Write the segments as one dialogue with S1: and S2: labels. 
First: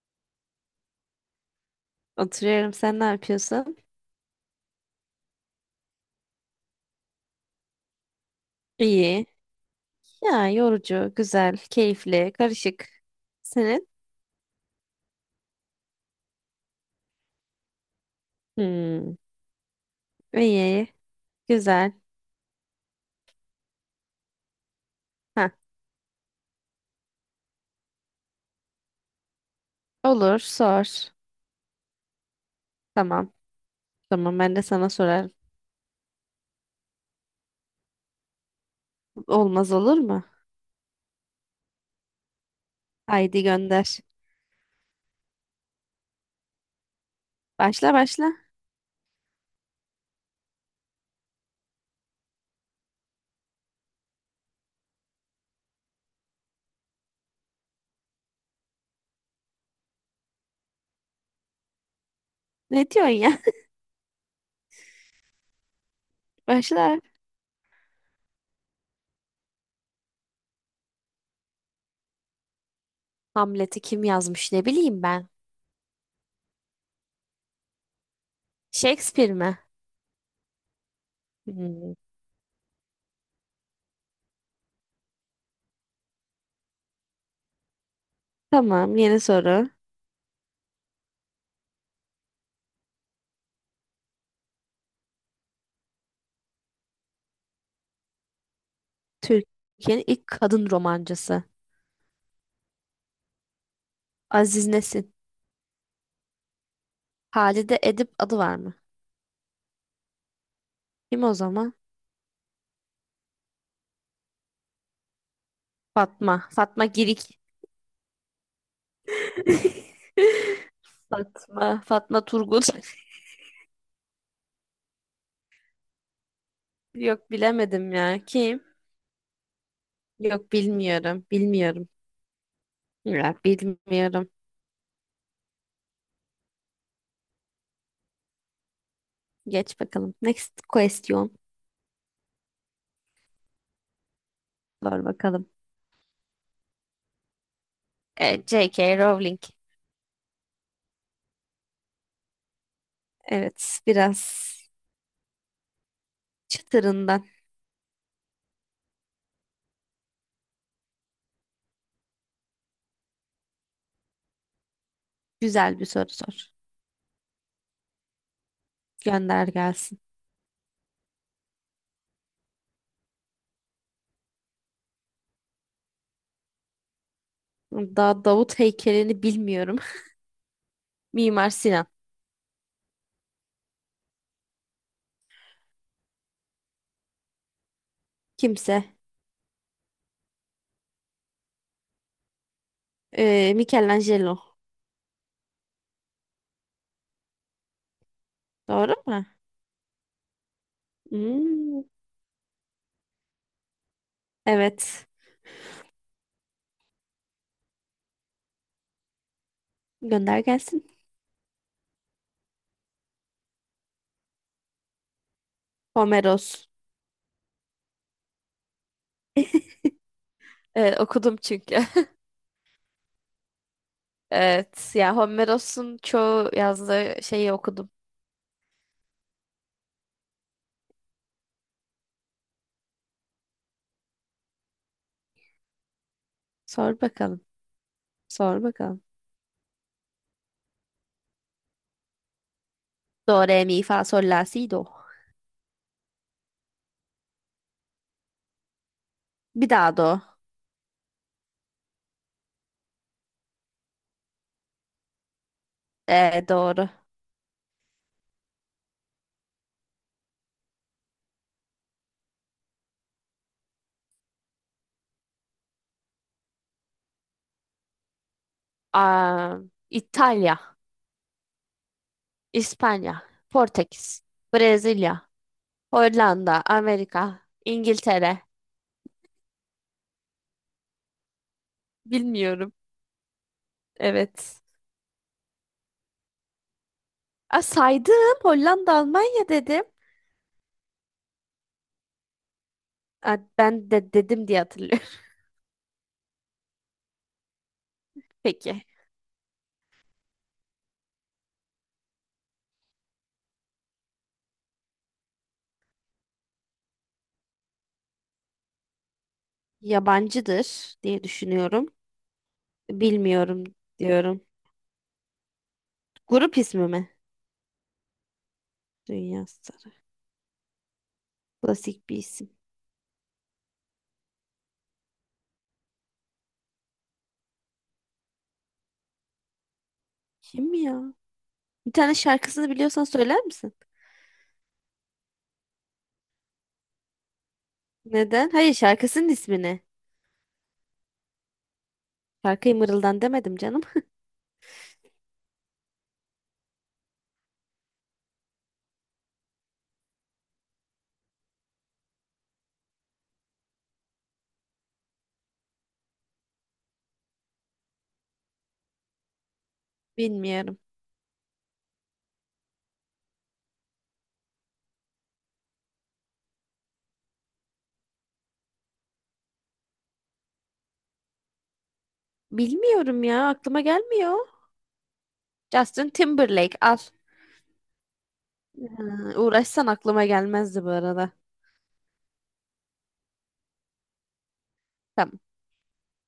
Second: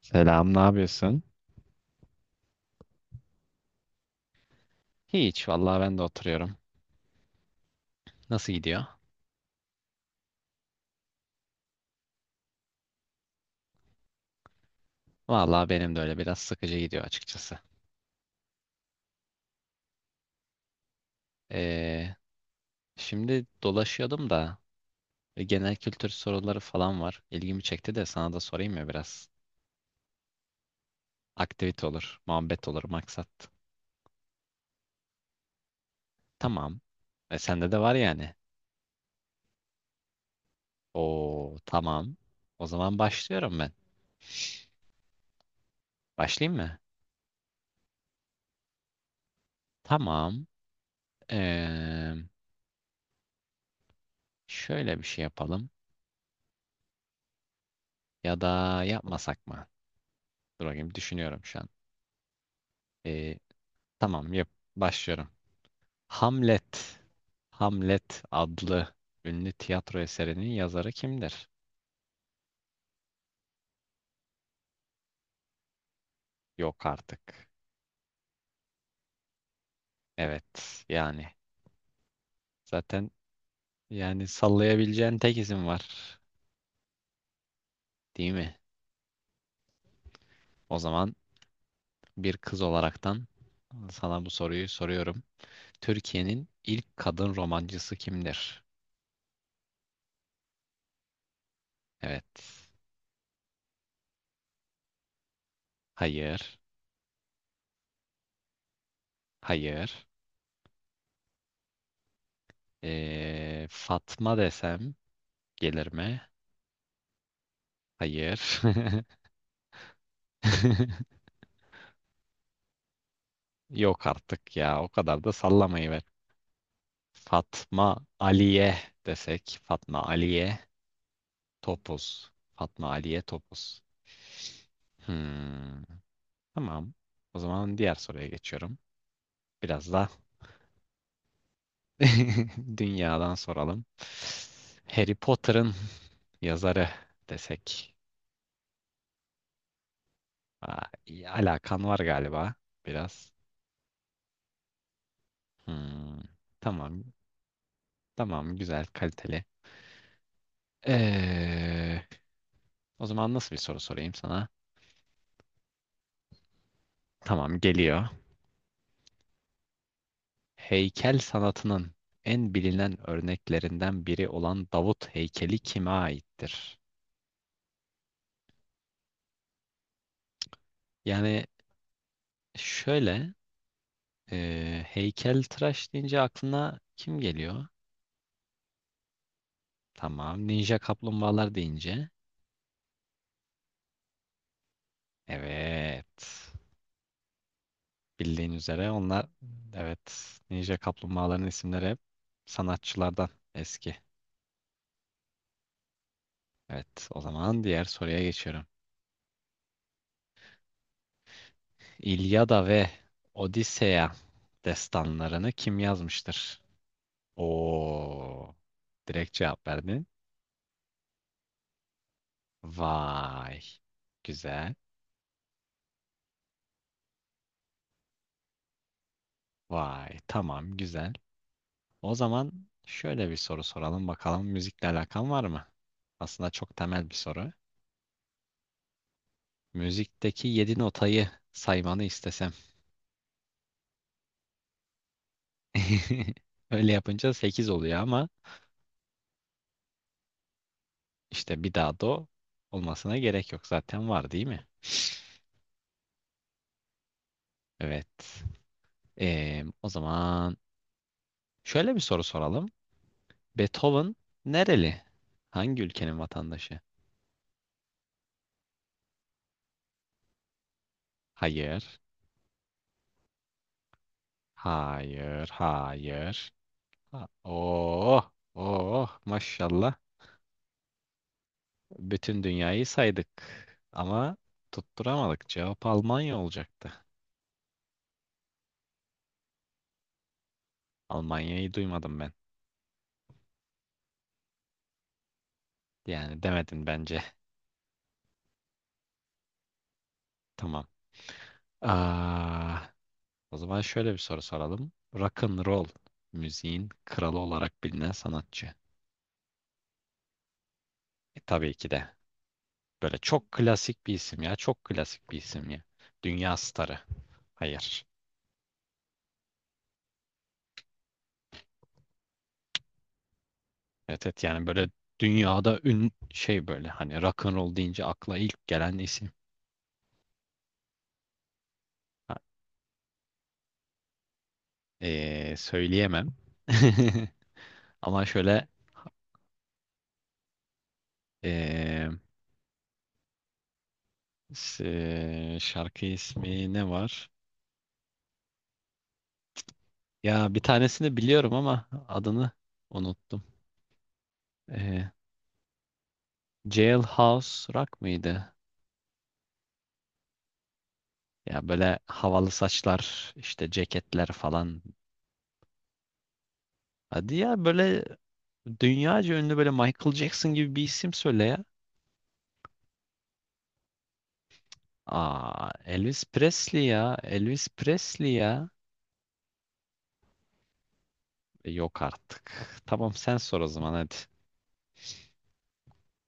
S1: Selam, ne yapıyorsun?
S2: Oturuyorum. Sen ne yapıyorsun?
S1: Hiç, vallahi ben de oturuyorum. Nasıl gidiyor?
S2: İyi. Ya yorucu, güzel, keyifli, karışık. Senin?
S1: Vallahi benim de öyle biraz sıkıcı gidiyor açıkçası.
S2: Hmm. İyi, güzel.
S1: Ee, şimdi dolaşıyordum da
S2: Ha,
S1: genel kültür soruları falan var. İlgimi çekti de sana da sorayım ya biraz.
S2: olur, sor.
S1: Aktivite olur, muhabbet olur,
S2: Tamam.
S1: maksat.
S2: Tamam, ben de sana sorarım.
S1: Tamam. E, sende de var yani.
S2: Olmaz olur mu?
S1: Oo, tamam. O zaman
S2: Haydi
S1: başlıyorum ben.
S2: gönder.
S1: Başlayayım mı?
S2: Başla başla.
S1: Tamam. Ee, şöyle bir şey yapalım. Ya da yapmasak mı? Dur bakayım düşünüyorum şu an.
S2: Ne diyorsun
S1: Ee,
S2: ya?
S1: Tamam, yap. Başlıyorum. Hamlet.
S2: Başla.
S1: Hamlet adlı ünlü tiyatro eserinin yazarı kimdir?
S2: Hamlet'i kim yazmış, ne bileyim ben.
S1: Yok artık.
S2: Shakespeare mi?
S1: Evet, yani
S2: Hmm.
S1: zaten yani sallayabileceğin tek isim var, değil mi?
S2: Tamam, yeni soru.
S1: O zaman bir kız olaraktan sana bu soruyu soruyorum. Türkiye'nin ilk kadın romancısı kimdir?
S2: Türkiye'nin ilk kadın romancısı.
S1: Evet.
S2: Aziz Nesin.
S1: Hayır.
S2: Halide Edip adı var mı?
S1: Hayır.
S2: Kim o zaman?
S1: Fatma desem gelir mi?
S2: Fatma. Fatma Girik.
S1: Hayır.
S2: Fatma. Fatma Turgut.
S1: Yok artık ya. O kadar da sallamayı ver.
S2: Yok,
S1: Fatma
S2: bilemedim ya. Kim?
S1: Aliye desek. Fatma
S2: Yok,
S1: Aliye
S2: bilmiyorum. Bilmiyorum.
S1: Topuz. Fatma Aliye
S2: Ya
S1: Topuz.
S2: bilmiyorum.
S1: Hmm, tamam. O zaman diğer soruya geçiyorum.
S2: Geç
S1: Biraz da
S2: bakalım. Next question.
S1: dünyadan soralım.
S2: Sor
S1: Harry
S2: bakalım.
S1: Potter'ın yazarı desek.
S2: E, J.K. Rowling.
S1: Aa, iyi, alakan var galiba biraz.
S2: Evet, biraz
S1: Hmm, tamam.
S2: çıtırından
S1: Tamam. Güzel, kaliteli. Ee, o zaman nasıl bir soru sorayım sana?
S2: güzel bir soru sor.
S1: Tamam geliyor.
S2: Gönder gelsin.
S1: Heykel sanatının en bilinen örneklerinden biri olan Davut heykeli kime aittir?
S2: Daha Davut heykelini bilmiyorum.
S1: Yani
S2: Mimar Sinan.
S1: şöyle e, heykeltıraş deyince aklına kim geliyor?
S2: Kimse.
S1: Tamam. Ninja kaplumbağalar deyince.
S2: E, Michelangelo.
S1: Evet. Bildiğin üzere
S2: Doğru mu?
S1: onlar evet ninja kaplumbağaların
S2: Hmm,
S1: isimleri hep sanatçılardan eski.
S2: evet.
S1: Evet o zaman diğer soruya geçiyorum.
S2: Gönder gelsin.
S1: İlyada ve Odiseya destanlarını kim yazmıştır?
S2: Homeros.
S1: Oo. Direkt cevap verdin.
S2: Evet, okudum çünkü.
S1: Vay. Güzel.
S2: Evet. Ya Homeros'un çoğu yazdığı şeyi okudum.
S1: Vay. Tamam, güzel. O zaman şöyle bir soru soralım bakalım müzikle alakan var mı? Aslında çok
S2: Sor
S1: temel bir
S2: bakalım.
S1: soru.
S2: Sor bakalım.
S1: Müzikteki 7 notayı saymanı istesem.
S2: Do, re, mi, fa, sol, la, si, do.
S1: Öyle yapınca 8 oluyor ama
S2: Bir daha do.
S1: işte bir daha do olmasına gerek yok. Zaten var değil mi?
S2: Doğru.
S1: Evet. O zaman şöyle bir soru soralım. Beethoven nereli? Hangi ülkenin vatandaşı?
S2: Aa, İtalya,
S1: Hayır.
S2: İspanya, Portekiz, Brezilya,
S1: Hayır. Hayır.
S2: Hollanda, Amerika,
S1: Oh.
S2: İngiltere.
S1: Oh. Maşallah. Bütün
S2: Bilmiyorum.
S1: dünyayı saydık. Ama
S2: Evet.
S1: tutturamadık. Cevap Almanya olacaktı.
S2: Aa, saydım. Hollanda, Almanya dedim.
S1: Almanya'yı duymadım ben.
S2: Aa, ben de dedim diye hatırlıyorum.
S1: Yani demedin bence.
S2: Peki.
S1: Tamam. Aa, o zaman şöyle bir soru soralım. Rock and roll müziğin kralı olarak bilinen sanatçı.
S2: Yabancıdır diye
S1: E, tabii
S2: düşünüyorum.
S1: ki de. Böyle çok
S2: Bilmiyorum
S1: klasik bir isim
S2: diyorum.
S1: ya. Çok klasik bir isim ya.
S2: Grup
S1: Dünya
S2: ismi
S1: starı.
S2: mi?
S1: Hayır.
S2: Dünya Starı. Klasik bir isim.
S1: Evet, evet, yani böyle dünyada ün şey böyle hani rock and roll deyince akla ilk gelen isim.
S2: Kim ya? Bir tane
S1: Ha,
S2: şarkısını biliyorsan söyler misin?
S1: söyleyemem. Ama
S2: Neden?
S1: şöyle
S2: Hayır, şarkısının ismini.
S1: ee,
S2: Şarkıyı mırıldan demedim canım.
S1: şarkı ismi ne var? Ya bir tanesini biliyorum ama adını unuttum. Ee, Jailhouse Rock mıydı?
S2: Bilmiyorum.
S1: Ya böyle havalı saçlar, işte ceketler falan. Hadi ya böyle dünyaca ünlü böyle Michael Jackson gibi bir isim söyle ya.
S2: Bilmiyorum ya, aklıma gelmiyor.
S1: Aa,
S2: Justin
S1: Elvis
S2: Timberlake
S1: Presley
S2: al.
S1: ya. Elvis Presley ya.
S2: Ha, uğraşsan aklıma gelmezdi bu arada.
S1: E, yok artık. Tamam sen sor o zaman hadi.
S2: Tamam.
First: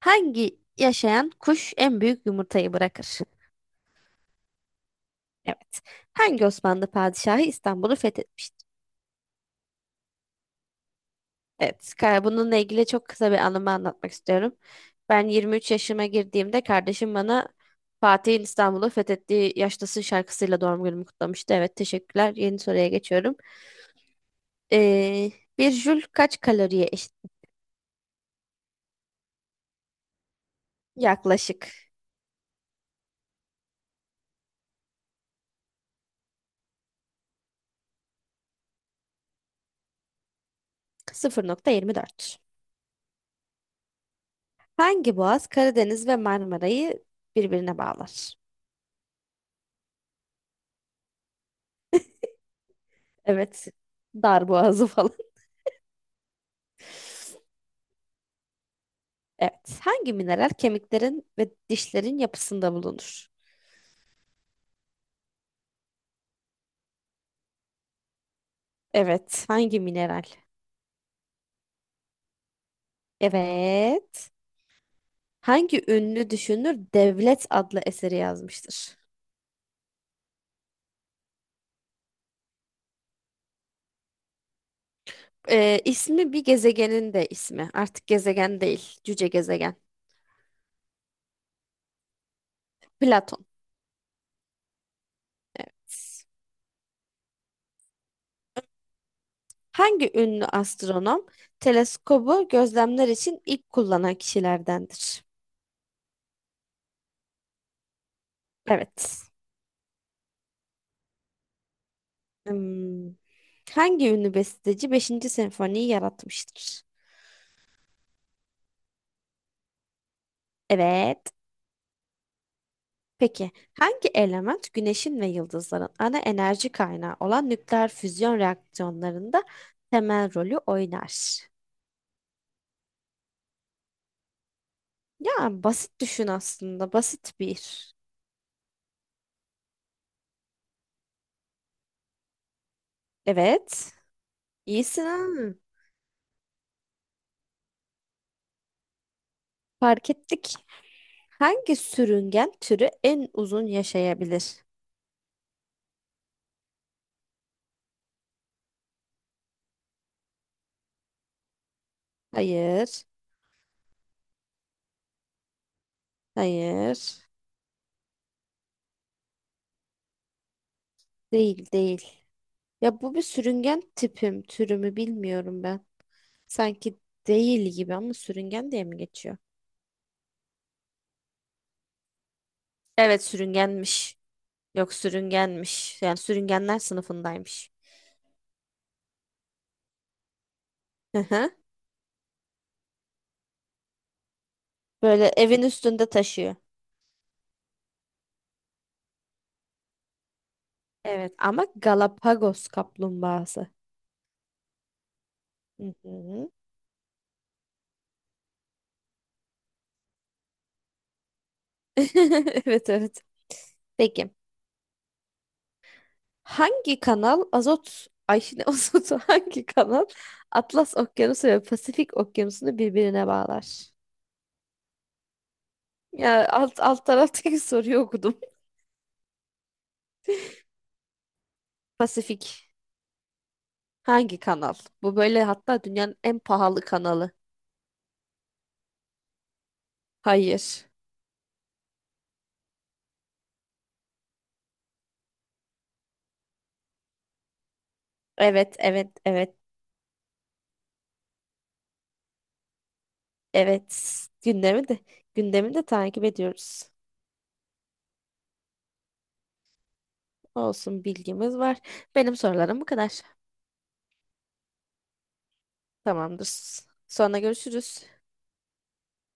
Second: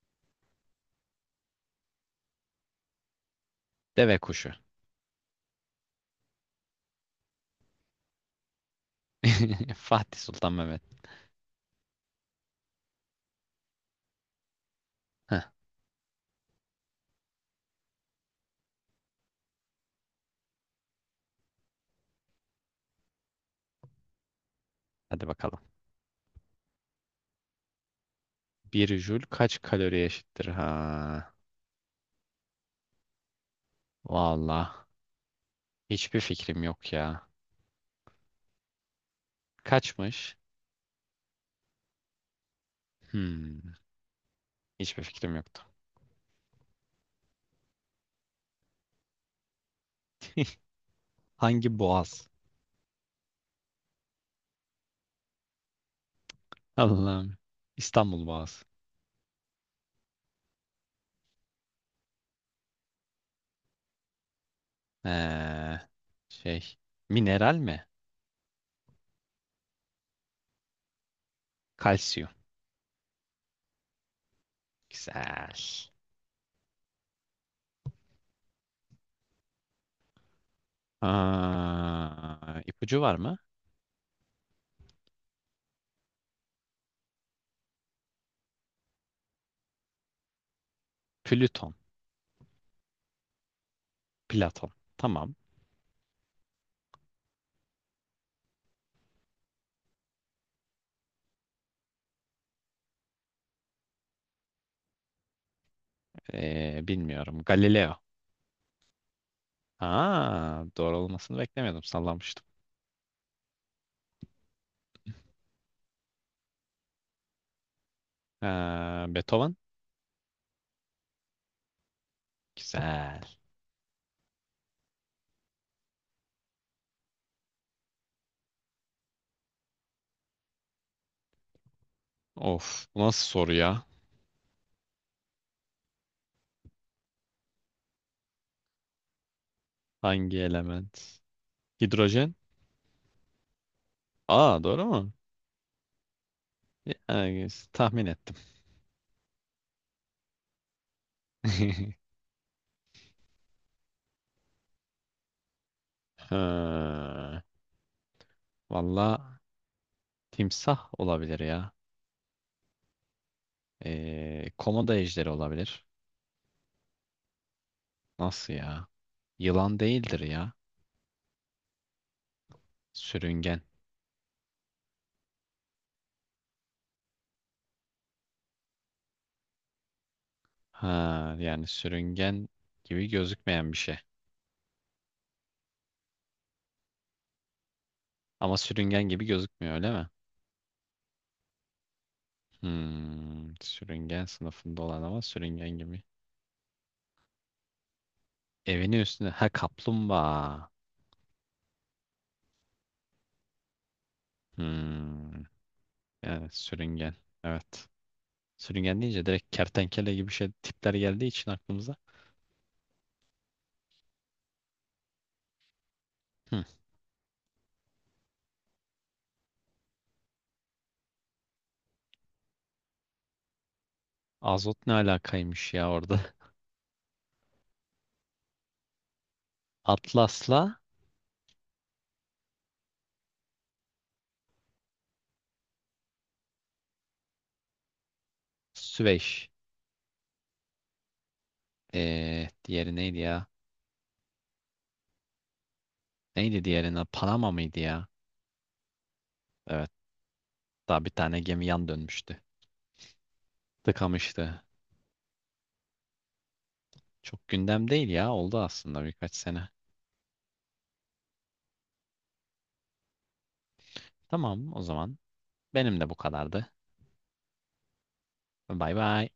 S2: Hangi yaşayan kuş en büyük yumurtayı bırakır?
S1: Deve kuşu.
S2: Evet. Hangi Osmanlı padişahı İstanbul'u fethetmiştir?
S1: Fatih Sultan Mehmet.
S2: Evet, ka- bununla ilgili çok kısa bir anımı anlatmak istiyorum. Ben
S1: Heh,
S2: 23 yaşıma girdiğimde kardeşim bana Fatih'in İstanbul'u fethettiği yaştasın şarkısıyla doğum günümü kutlamıştı. Evet, teşekkürler. Yeni soruya geçiyorum.
S1: hadi
S2: Ee,
S1: bakalım.
S2: Bir jül kaç kaloriye eşit?
S1: Bir jül kaç kalori eşittir? Ha.
S2: Yaklaşık
S1: Valla. Hiçbir fikrim yok ya. Kaçmış?
S2: 0,24.
S1: Hmm. Hiçbir
S2: Hangi
S1: fikrim
S2: boğaz
S1: yoktu.
S2: Karadeniz ve Marmara'yı birbirine bağlar?
S1: Hangi boğaz?
S2: Evet, dar boğazı falan.
S1: Allah'ım. İstanbul Boğazı.
S2: Evet, hangi mineral kemiklerin ve dişlerin yapısında bulunur?
S1: Ee, şey. Mineral mi?
S2: Evet, hangi mineral?
S1: Kalsiyum.
S2: Evet.
S1: Güzel.
S2: Hangi ünlü düşünür Devlet adlı eseri yazmıştır?
S1: Aa, ipucu var mı?
S2: İsmi bir gezegenin de ismi. Artık gezegen değil, cüce gezegen.
S1: Plüton.
S2: Platon.
S1: Platon. Tamam.
S2: Hangi ünlü astronom teleskobu gözlemler için ilk kullanan kişilerdendir?
S1: Bilmiyorum. Galileo.
S2: Evet.
S1: Aa, doğru olmasını beklemiyordum. Sallamıştım.
S2: Hmm. Hangi ünlü besteci 5. senfoniyi yaratmıştır?
S1: Beethoven.
S2: Evet.
S1: Güzel.
S2: Peki, hangi element güneşin ve yıldızların ana enerji kaynağı olan nükleer füzyon reaksiyonlarında temel rolü oynar?
S1: Of. Bu nasıl soru ya?
S2: Ya basit düşün, aslında basit bir.
S1: Hangi element? Hidrojen.
S2: Evet.
S1: Aa, doğru
S2: İyisin
S1: mu?
S2: ha.
S1: Yani, tahmin ettim.
S2: Fark ettik. Hangi sürüngen türü en uzun yaşayabilir?
S1: Ha, valla timsah olabilir ya.
S2: Hayır.
S1: Komodo ejderi olabilir.
S2: Hayır.
S1: Nasıl ya? Yılan değildir ya.
S2: Değil değil. Ya bu bir
S1: Sürüngen.
S2: sürüngen tipim türümü bilmiyorum ben. Sanki değil gibi, ama sürüngen diye mi geçiyor?
S1: Ha, yani sürüngen gibi
S2: Evet,
S1: gözükmeyen bir şey.
S2: sürüngenmiş. Yok, sürüngenmiş. Yani sürüngenler sınıfındaymış.
S1: Ama sürüngen gibi gözükmüyor öyle mi?
S2: Hı hı.
S1: Sürüngen sınıfında olan ama
S2: Böyle evin
S1: sürüngen gibi.
S2: üstünde taşıyor.
S1: Evinin üstünde. Ha, kaplumbağa.
S2: Evet, ama Galapagos kaplumbağası.
S1: Hmm,
S2: Hı hı.
S1: yani sürüngen. Evet. Sürüngen deyince direkt kertenkele gibi şey tipler geldiği için aklımıza.
S2: Evet evet. Peki.
S1: Hmm,
S2: Hangi kanal azot Ay ne azotu hangi kanal Atlas Okyanusu ve Pasifik Okyanusu'nu birbirine bağlar?
S1: azot ne alakaymış ya orada.
S2: Ya alt alt taraftaki soruyu okudum.
S1: Atlas'la
S2: Pasifik hangi kanal? Bu böyle hatta dünyanın en pahalı kanalı.
S1: Süveyş.
S2: Hayır.
S1: Diğeri neydi ya? Neydi diğerine? Panama mıydı ya?
S2: Evet evet evet.
S1: Evet. Daha bir tane gemi yan dönmüştü.
S2: Evet,
S1: Tıkamıştı.
S2: gündemi de takip ediyoruz.
S1: Çok gündem değil ya. Oldu aslında birkaç sene.
S2: Olsun, bilgimiz var. Benim sorularım bu kadar.
S1: Tamam o zaman. Benim de bu
S2: Tamamdır.
S1: kadardı.
S2: Sonra görüşürüz.
S1: Bay bay.